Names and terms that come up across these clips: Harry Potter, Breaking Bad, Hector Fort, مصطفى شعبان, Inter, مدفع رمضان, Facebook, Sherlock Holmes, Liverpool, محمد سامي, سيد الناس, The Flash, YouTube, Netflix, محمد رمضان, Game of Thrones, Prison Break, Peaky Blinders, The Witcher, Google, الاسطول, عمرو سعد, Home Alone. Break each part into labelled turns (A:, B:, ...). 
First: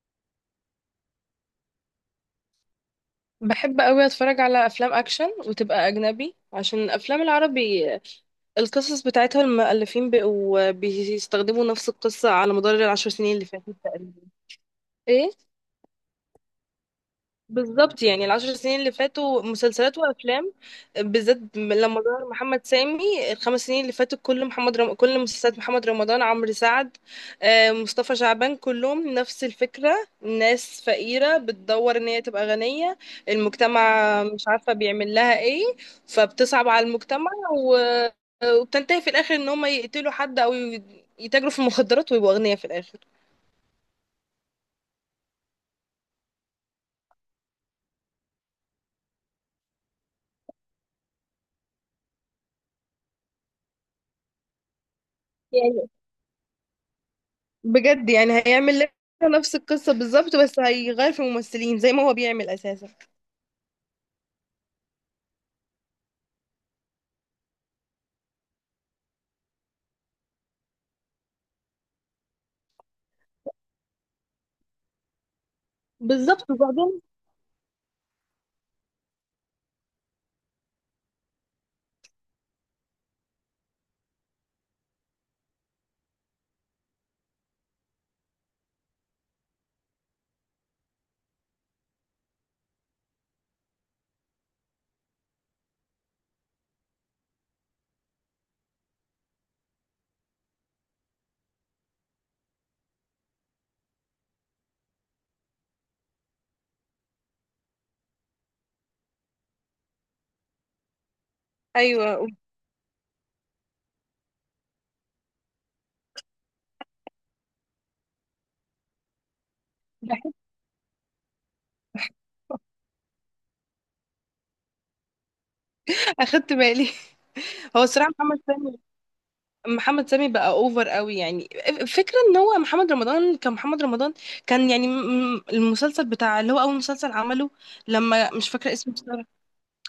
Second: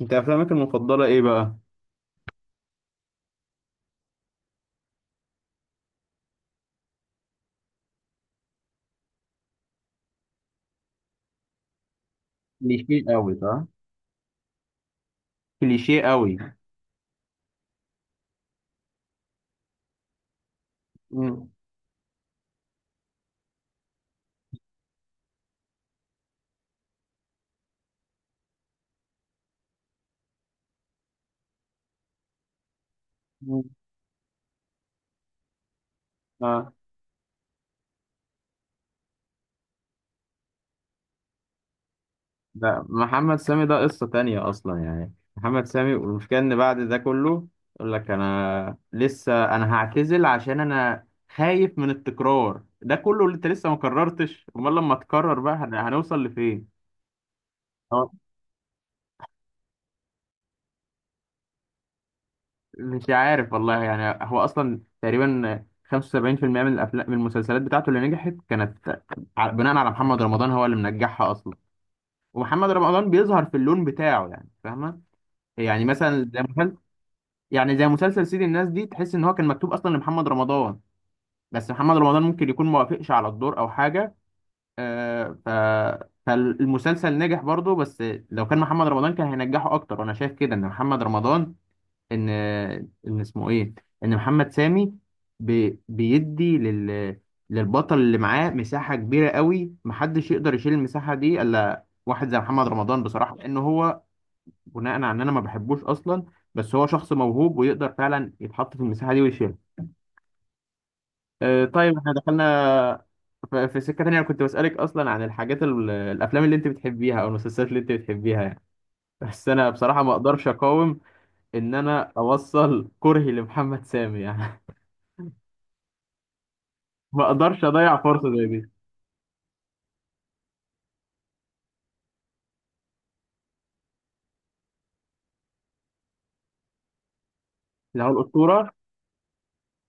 A: انت افلامك المفضله ايه بقى؟
B: بحب قوي اتفرج على افلام اكشن وتبقى اجنبي، عشان الافلام العربي القصص بتاعتها المؤلفين بقوا بيستخدموا نفس القصة على مدار
A: كليشيه
B: العشر
A: قوي،
B: سنين اللي
A: صح؟
B: فاتت تقريبا. ايه.
A: كليشيه قوي.
B: بالظبط، يعني الـ10 سنين اللي فاتوا مسلسلات وافلام، بالذات
A: مم.
B: لما ظهر محمد سامي الـ5 سنين اللي فاتوا، كل مسلسلات محمد رمضان، عمرو سعد، آه، مصطفى شعبان، كلهم نفس الفكرة. ناس فقيرة بتدور ان هي تبقى غنية.
A: مم.
B: المجتمع مش عارفة بيعمل لها ايه، فبتصعب
A: اه،
B: على المجتمع، و... وبتنتهي في الاخر ان هم يقتلوا حد، او يتاجروا في المخدرات ويبقوا اغنياء في
A: لا،
B: الاخر.
A: محمد سامي ده قصه تانية اصلا. يعني محمد سامي، والمشكله ان بعد ده كله يقول لك انا لسه، انا هعتزل عشان انا خايف من التكرار ده كله اللي انت لسه ما كررتش. امال لما تكرر بقى هنوصل لفين؟ اه،
B: بجد، يعني هيعمل لنا نفس القصة بالظبط، بس هيغير في الممثلين زي ما هو بيعمل أساسا.
A: مش عارف والله. يعني هو اصلا تقريبا 75% من الافلام، من المسلسلات بتاعته اللي نجحت كانت بناء على محمد رمضان، هو اللي منجحها اصلا. ومحمد رمضان بيظهر في اللون بتاعه، يعني فاهمه. يعني مثلا زي
B: بالظبط
A: مسلسل،
B: وبعدين.
A: يعني زي مسلسل سيد الناس دي، تحس ان هو كان مكتوب اصلا لمحمد رمضان، بس محمد رمضان ممكن يكون ما وافقش على الدور او حاجه. آه ف فالمسلسل نجح برضه، بس لو كان محمد رمضان كان هينجحه اكتر. وانا شايف كده ان محمد رمضان، ان، ان اسمه ايه، ان محمد سامي بيدي للبطل اللي معاه مساحه كبيره قوي، محدش يقدر يشيل المساحه دي الا واحد زي محمد رمضان بصراحه، لان هو، بناء على ان انا ما بحبوش اصلا، بس هو شخص موهوب ويقدر فعلا يتحط في المساحه دي ويشيلها. آه، طيب احنا
B: أيوه.
A: دخلنا في سكه تانية. انا كنت بسالك اصلا عن الحاجات، الافلام اللي انت بتحبيها او المسلسلات اللي انت بتحبيها يعني، بس انا بصراحه ما
B: بحس-
A: اقدرش اقاوم ان انا اوصل كرهي لمحمد سامي يعني.
B: أخدت بالي.
A: ما اقدرش
B: هو
A: اضيع
B: الصراحة
A: فرصه
B: محمد
A: زي دي.
B: سامي محمد سامي بقى أوفر قوي، يعني فكرة إن هو محمد رمضان كان يعني المسلسل بتاع اللي هو أول مسلسل عمله،
A: اللي هو
B: لما مش فاكرة
A: الاسطوره.
B: اسمه بصراحة.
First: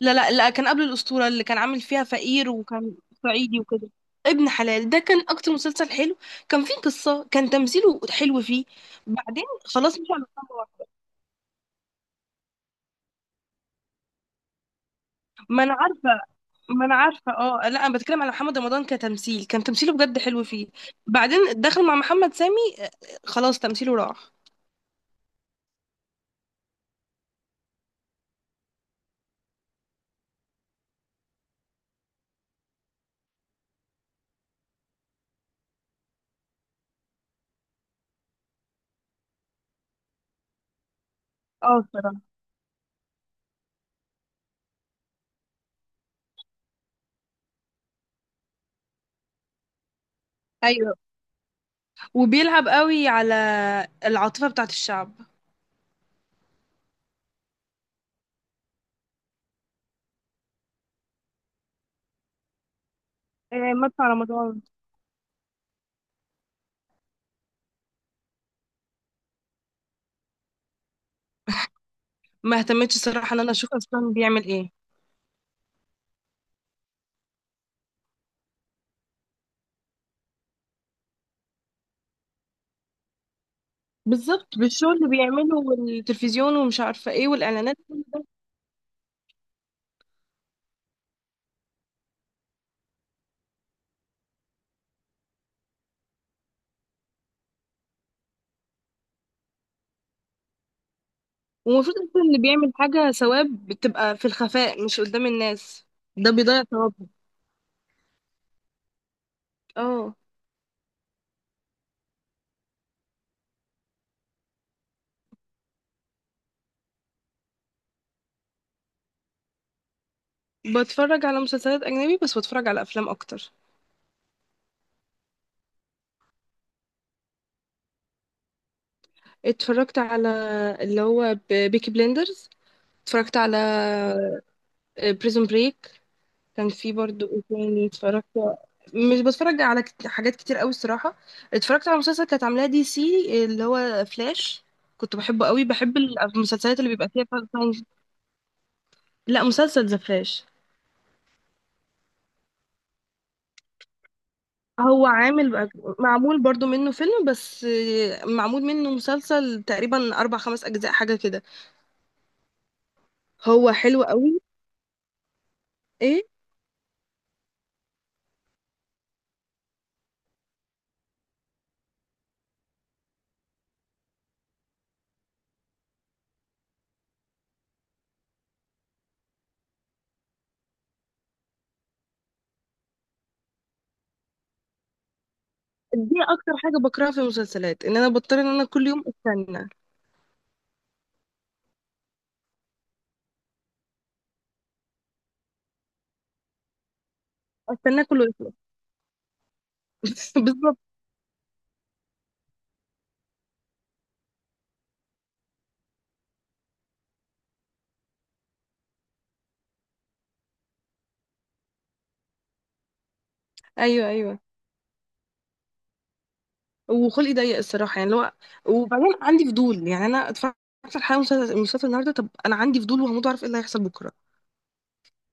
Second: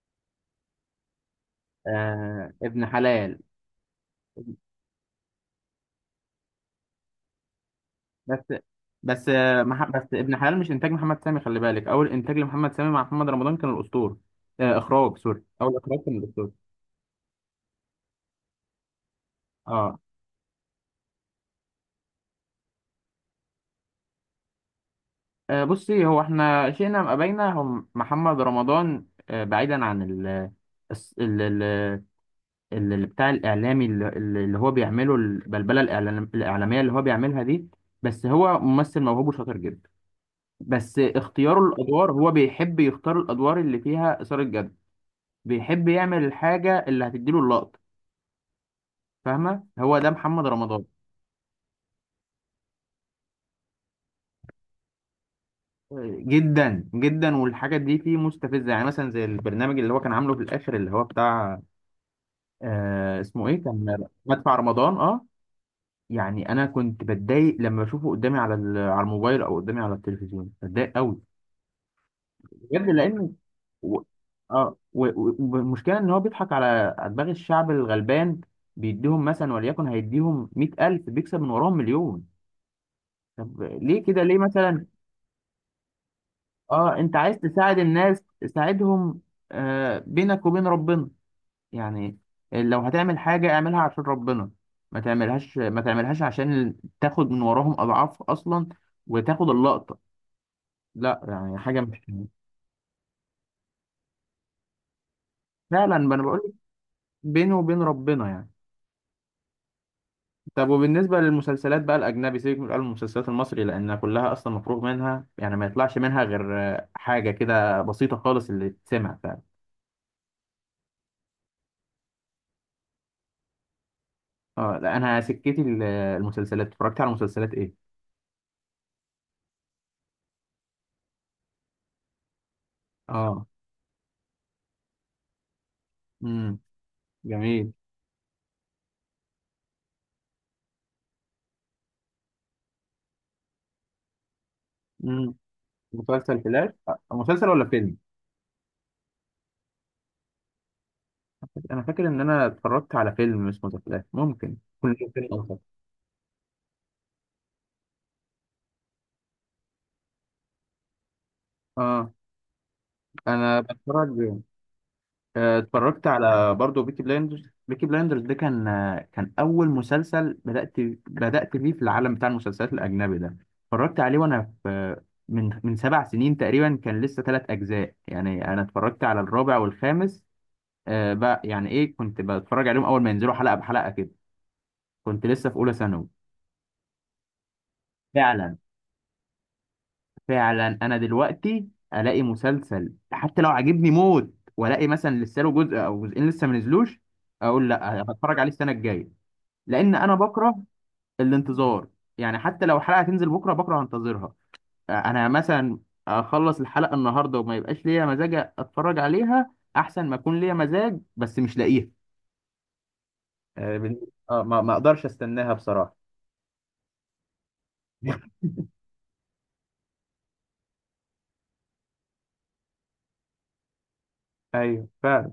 B: لا، لا، لا، كان قبل الأسطورة اللي كان عامل فيها فقير
A: آه، ابن
B: وكان
A: حلال.
B: صعيدي وكده. ابن حلال ده كان أكتر مسلسل حلو، كان فيه قصة، كان تمثيله حلو
A: بس،
B: فيه.
A: بس،
B: بعدين خلاص مش
A: بس
B: على
A: ابن حلال مش
B: الأسطورة.
A: انتاج محمد سامي، خلي بالك. اول انتاج لمحمد سامي مع محمد رمضان كان الاسطول. آه، اخراج سوري،
B: ما أنا
A: اول اخراج كان
B: عارفة
A: الاسطول.
B: ما أنا عارفة. اه، لا، أنا بتكلم على محمد رمضان كتمثيل، كان تمثيله
A: اه.
B: بجد حلو فيه. بعدين دخل مع محمد سامي، خلاص تمثيله راح.
A: آه، بصي، هو احنا شئنا ام ابينا هو محمد رمضان. آه، بعيدا عن ال الس- ال ال ال- ال- بتاع الاعلامي، اللي هو بيعمله، البلبله الاعلاميه اللي هو بيعملها دي، بس هو ممثل موهوب وشاطر جدا. بس اختياره
B: اه،
A: الادوار،
B: الصراحة.
A: هو بيحب يختار الادوار اللي فيها اثاره جد، بيحب يعمل الحاجه اللي هتديله اللقطه. فاهمه، هو ده محمد رمضان.
B: ايوه، وبيلعب قوي على العاطفة بتاعت الشعب.
A: جدا جدا، والحاجات دي فيه مستفزه. يعني مثلا زي البرنامج اللي هو كان عامله في الاخر اللي هو بتاع، آه، اسمه ايه،
B: إيه،
A: كان
B: مدفع
A: مدفع
B: رمضان.
A: رمضان، اه. يعني انا كنت بتضايق لما بشوفه قدامي على على الموبايل او قدامي على التلفزيون، بتضايق قوي
B: ما
A: بجد.
B: اهتمتش
A: لان
B: الصراحة ان انا اشوف
A: و...
B: اصلا بيعمل ايه.
A: والمشكله ان هو بيضحك على دماغ الشعب الغلبان. بيديهم مثلا، وليكن هيديهم 100,000، بيكسب من وراهم مليون. طب ليه كده؟ ليه
B: بالظبط،
A: مثلا؟
B: بالشغل اللي بيعمله والتلفزيون ومش
A: اه،
B: عارفة
A: انت
B: ايه
A: عايز
B: والإعلانات.
A: تساعد الناس، تساعدهم. آه، بينك وبين ربنا يعني. لو هتعمل حاجة اعملها عشان ربنا، ما تعملهاش، ما تعملهاش عشان تاخد من وراهم اضعاف اصلا، وتاخد اللقطة. لا يعني حاجة
B: ومفروض
A: مش،
B: أصلا اللي بيعمل حاجة ثواب بتبقى في الخفاء، مش قدام الناس.
A: فعلا ما انا
B: ده
A: بقول لك،
B: بيضيع ثوابه.
A: بينه وبين ربنا يعني.
B: اه،
A: طب وبالنسبة للمسلسلات بقى الأجنبي، سيبك من المسلسلات المصري لأنها كلها أصلا مفروغ منها يعني، ما يطلعش منها غير آه، حاجة كده بسيطة خالص اللي تسمع فعلا.
B: بتفرج على مسلسلات أجنبي، بس بتفرج على أفلام أكتر.
A: اه، لا، أنا سكتي المسلسلات، اتفرجت على مسلسلات إيه؟
B: اتفرجت على، اللي هو بيكي بليندرز. اتفرجت
A: اه.
B: على بريزون بريك.
A: امم.
B: كان في برضو ايه
A: جميل.
B: تاني اتفرجت. مش بتفرج على حاجات كتير قوي الصراحة. اتفرجت على مسلسل كانت عاملاه DC، اللي هو فلاش. كنت
A: امم.
B: بحبه قوي، بحب
A: مسلسل فلاش،
B: المسلسلات اللي
A: أه،
B: بيبقى فيها فايت
A: مسلسل ولا
B: ساينس.
A: فيلم؟
B: لا، مسلسل ذا فلاش.
A: انا فاكر ان انا اتفرجت على فيلم اسمه ذا فلاش، ممكن كنت
B: هو
A: فيلم أصلاً.
B: عامل. معمول برضو منه فيلم، بس معمول منه مسلسل تقريبا اربع خمس اجزاء حاجة كده.
A: اه، انا
B: هو حلو
A: بتفرج.
B: قوي.
A: آه، اتفرجت
B: ايه.
A: على برضه بيكي بلايندرز. بيكي بلايندرز ده كان، آه، كان اول مسلسل بدات فيه في العالم بتاع المسلسلات الاجنبي ده. اتفرجت عليه وانا في، من 7 سنين تقريبا. كان لسه 3 اجزاء يعني، انا اتفرجت على الرابع والخامس. آه، بقى يعني، ايه، كنت بتفرج عليهم اول ما ينزلوا حلقه بحلقه كده. كنت لسه في اولى ثانوي.
B: دي اكتر حاجة بكرهها في المسلسلات ان انا بضطر ان
A: فعلا.
B: انا كل يوم استنى،
A: فعلا، انا دلوقتي الاقي مسلسل حتى لو عجبني موت والاقي مثلا لسه له جزء او جزئين لسه ما نزلوش، اقول لا،
B: استناه كله
A: هتفرج عليه
B: يخلص.
A: السنه الجايه. لان انا بكره
B: بالظبط.
A: الانتظار. يعني حتى لو حلقه هتنزل بكره، بكره هنتظرها. انا مثلا اخلص الحلقه النهارده وما يبقاش ليا مزاج اتفرج عليها، احسن ما اكون ليا مزاج بس مش لاقيها. آه، بن-
B: ايوه، ايوه،
A: آه، ما اقدرش استناها بصراحه.
B: وخلقي ضيق الصراحه، يعني اللي هو. وبعدين عندي فضول، يعني انا اتفرجت على حلقه مسلسل النهارده. طب انا عندي فضول وهموت اعرف ايه اللي هيحصل بكره.
A: ايوه، فعلا.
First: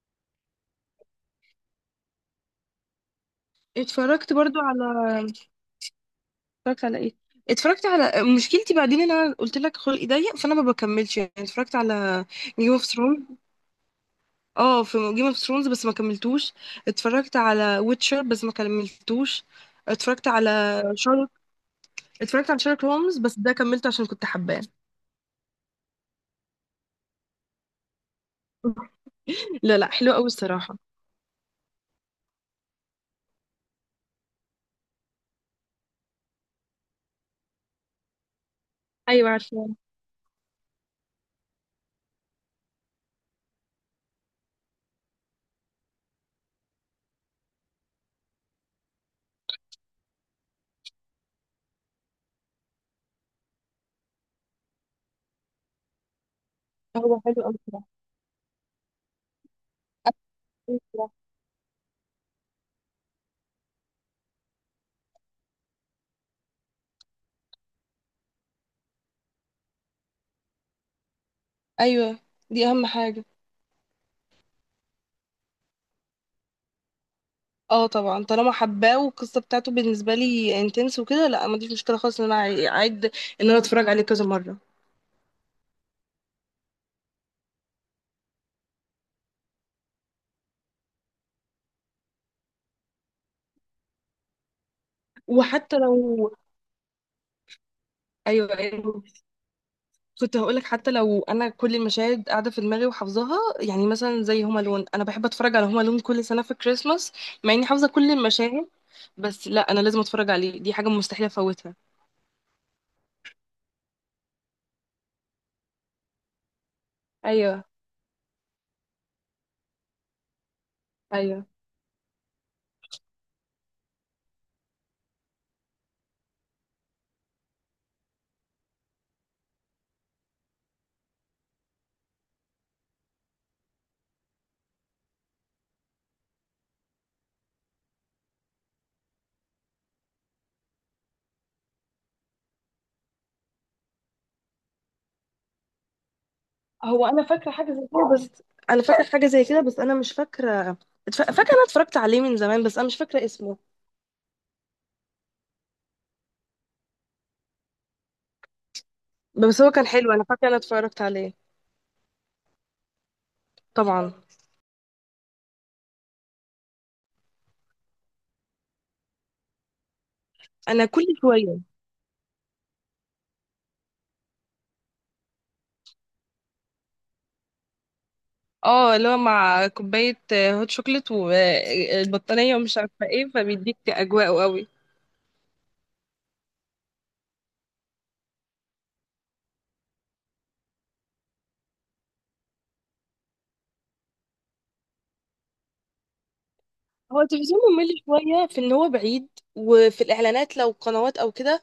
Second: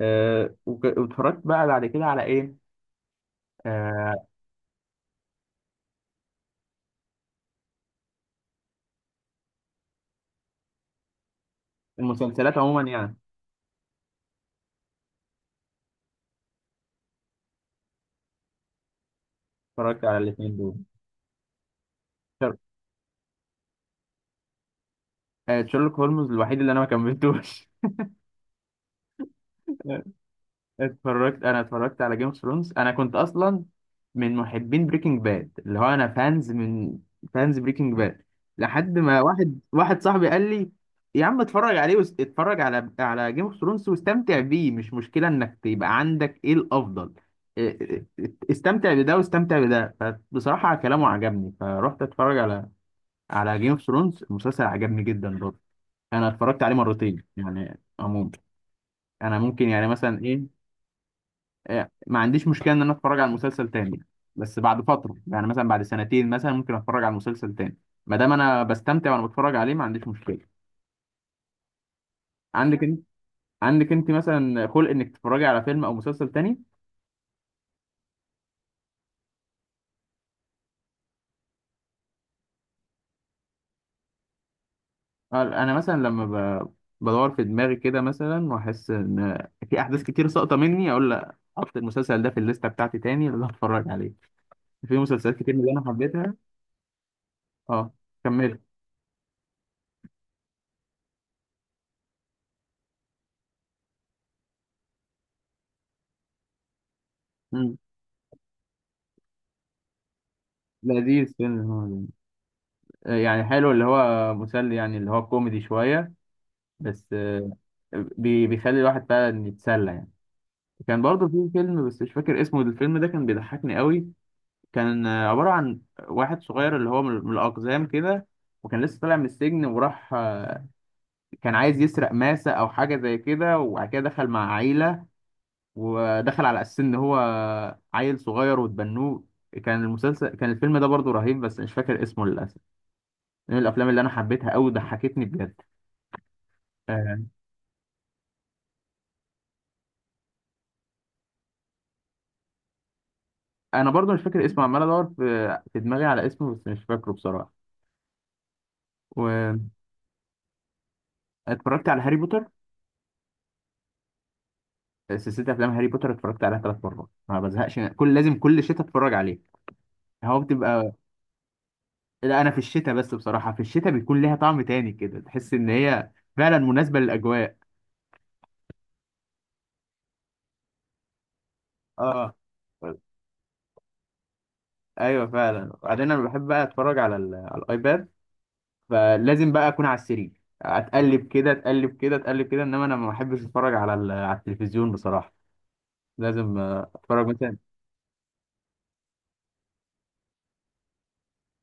A: أه، واتفرجت بقى بعد كده على ايه. آه،
B: اتفرجت برضو على اتفرجت على ايه؟ اتفرجت على مشكلتي بعدين ان انا قلت لك خلقي ضيق، فانا ما بكملش، يعني اتفرجت على
A: المسلسلات
B: جيم
A: عموما
B: اوف
A: يعني.
B: ثرونز. اه، في جيم اوف ثرونز بس ما كملتوش. اتفرجت على ويتشر بس ما كملتوش.
A: اتفرجت على
B: اتفرجت
A: الاثنين دول.
B: على شارلوك اتفرجت
A: شر-
B: على شارلوك هولمز، بس ده كملته عشان كنت حباه.
A: آه، شيرلوك هولمز الوحيد اللي انا ما كملتوش.
B: لا، لا، حلو قوي الصراحه.
A: اتفرجت، انا اتفرجت على جيم اوف ثرونز. انا كنت اصلا من محبين بريكنج باد، اللي هو انا فانز من، فانز بريكنج باد، لحد ما
B: ايوه،
A: واحد
B: عارفه.
A: واحد صاحبي قال لي يا عم اتفرج عليه اتفرج على، على جيم اوف ثرونز واستمتع بيه، مش مشكلة انك تبقى عندك ايه الافضل. إيه- استمتع بده واستمتع بده. فبصراحة كلامه عجبني، فرحت اتفرج على، على جيم اوف ثرونز. المسلسل عجبني جدا برضه، انا اتفرجت عليه
B: هو
A: مرتين
B: حلو قوي
A: يعني عموما. انا ممكن يعني مثلا ايه،
B: الصراحه.
A: إيه، ما عنديش مشكله ان انا اتفرج على المسلسل تاني. بس بعد فتره يعني مثلا بعد سنتين مثلا ممكن اتفرج على المسلسل تاني، ما دام انا بستمتع وانا بتفرج عليه، ما عنديش مشكله.
B: ايوه، دي
A: عندك
B: اهم
A: انت،
B: حاجه.
A: عندك انت مثلا خلق انك تتفرجي على فيلم او مسلسل تاني؟
B: اه، طبعا طالما حباه والقصه بتاعته بالنسبه لي انتنس وكده، لا، ما عنديش مشكله خالص ان انا اعيد ان انا اتفرج عليه كذا مره.
A: آه، انا مثلا لما ب... بدور في دماغي كده مثلا واحس ان في احداث كتير ساقطه مني، اقول لا، احط المسلسل ده في الليسته بتاعتي تاني اللي هتفرج عليه. في مسلسلات كتير من اللي
B: وحتى
A: انا
B: لو
A: حبيتها. اه،
B: ايوه،
A: كملت.
B: أيوة. كنت هقولك، حتى لو انا كل المشاهد قاعده في دماغي وحافظاها، يعني مثلا زي هوم الون، انا بحب اتفرج على هوم الون كل سنه في كريسماس، مع اني
A: مم.
B: حافظه كل المشاهد. بس لا، انا لازم اتفرج عليه، دي حاجه مستحيل
A: لذيذ فيلم
B: افوتها.
A: هو ده. آه، يعني حلو، اللي هو مسلي يعني، اللي هو كوميدي شوية بس. آه،
B: ايوه،
A: بيخلي الواحد فعلا يتسلى يعني. كان برضه
B: ايوه.
A: في فيلم بس مش فاكر اسمه، الفيلم ده كان بيضحكني قوي. كان آه، عبارة عن واحد صغير اللي هو من الأقزام كده، وكان لسه طالع من السجن وراح آه، كان عايز يسرق ماسة أو حاجة زي كده، وبعد كده دخل مع عيلة ودخل على اساس ان هو عيل صغير وتبنوه. كان المسلسل، كان الفيلم ده برضو رهيب بس مش فاكر اسمه للاسف. من الافلام اللي انا حبيتها قوي، ضحكتني بجد.
B: هو انا
A: آه،
B: فاكره حاجه زي كده، بس انا مش فاكره، فاكره انا اتفرجت عليه من زمان، بس انا مش فاكره اسمه.
A: انا برضو مش فاكر اسمه، عمال ادور في دماغي على اسمه بس مش فاكره بصراحه. واتفرجت
B: بس هو كان حلو، انا فاكره انا اتفرجت عليه.
A: على هاري بوتر.
B: طبعا.
A: سلسله افلام هاري بوتر اتفرجت عليها 3 مرات، ما بزهقش كل، لازم كل شتاء اتفرج عليه. هو
B: انا
A: بتبقى،
B: كل شويه.
A: لا، انا في الشتاء بس بصراحه. في الشتاء بيكون ليها طعم تاني كده، تحس ان هي فعلا مناسبه للاجواء.
B: اه، اللي هو مع كوبايه هوت شوكليت
A: اه،
B: والبطانيه ومش عارفه ايه، فبيديك اجواء قوي.
A: ايوه، فعلا. وبعدين انا بحب بقى اتفرج على على الايباد. فلازم بقى اكون على السرير، اتقلب كده اتقلب كده اتقلب كده. انما انا ما بحبش اتفرج على على التلفزيون بصراحه. لازم آه،
B: هو
A: اتفرج مثلا.
B: التلفزيون ممل شوية في ان هو بعيد، وفي الاعلانات لو قنوات او كده.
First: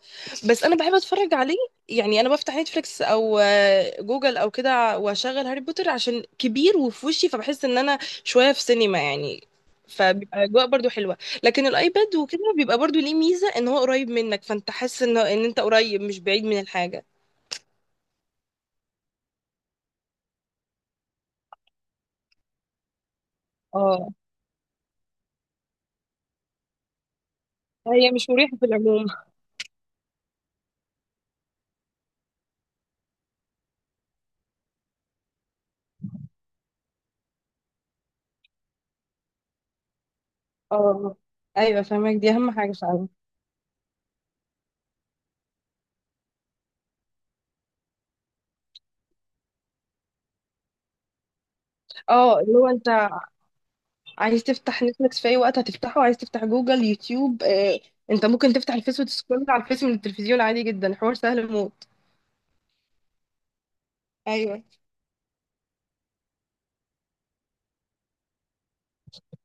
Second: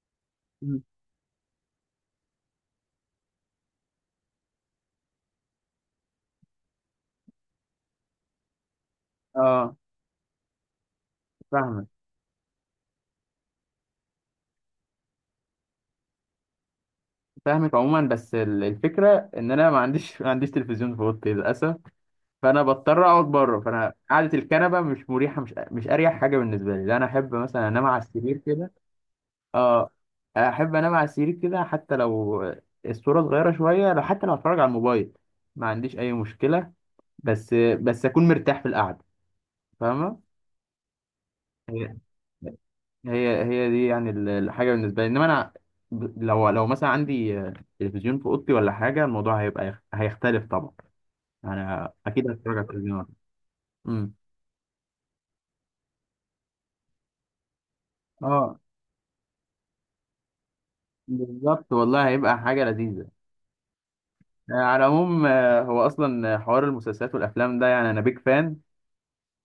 B: بس انا
A: مم.
B: بحب اتفرج عليه. يعني انا بفتح نتفليكس او جوجل او كده، واشغل هاري بوتر عشان كبير وفي وشي، فبحس ان انا شوية في سينما يعني.
A: اه،
B: فبيبقى اجواء برضو حلوة. لكن
A: فاهمك.
B: الايباد وكده بيبقى برضو ليه ميزة، ان هو قريب منك، فانت حاسس ان انت قريب، مش بعيد من الحاجة.
A: فاهمك عموما، بس الفكره ان انا ما عنديش، ما عنديش تلفزيون في اوضتي للاسف. فانا بضطر اقعد بره، فانا
B: اه.
A: قعده الكنبه مش مريحه، مش اريح حاجه بالنسبه لي. لا، انا احب مثلا انام على
B: هي مش
A: السرير
B: مريحة في
A: كده.
B: العموم.
A: اه. احب انام على السرير كده حتى لو الصوره صغيره شويه، لو حتى لو اتفرج على الموبايل ما عنديش اي مشكله، بس اكون مرتاح في القعده. فاهمه.
B: اه، ايوه،
A: هي،
B: فاهمك. دي اهم حاجة فعلا.
A: هي دي يعني الحاجه بالنسبه لي. انما انا، لو مثلا عندي تلفزيون في اوضتي ولا حاجه، الموضوع هيبقى هيختلف طبعا. انا اكيد
B: اه، اللي
A: هتفرج على
B: هو انت
A: التلفزيون. امم.
B: عايز تفتح نتفليكس في اي وقت هتفتحه، عايز تفتح جوجل، يوتيوب، انت ممكن
A: اه،
B: تفتح الفيس وتسكرول على الفيس من التلفزيون عادي جدا، حوار سهل
A: بالظبط
B: موت.
A: والله، هيبقى حاجه لذيذه. آه،
B: ايوه.
A: على العموم، آه، هو اصلا حوار المسلسلات والافلام ده، يعني انا بيك فان.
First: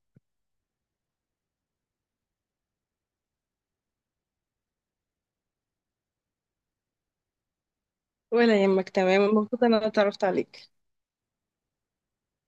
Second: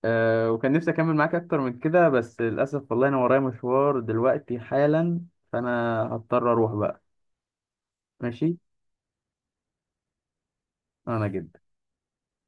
A: أه، وكان نفسي اكمل معاك اكتر من كده بس للاسف والله انا ورايا مشوار دلوقتي حالا، فانا هضطر اروح بقى. ماشي.
B: ولا يهمك. تمام، مبسوطه إن انا اتعرفت عليك.
A: انا جدا.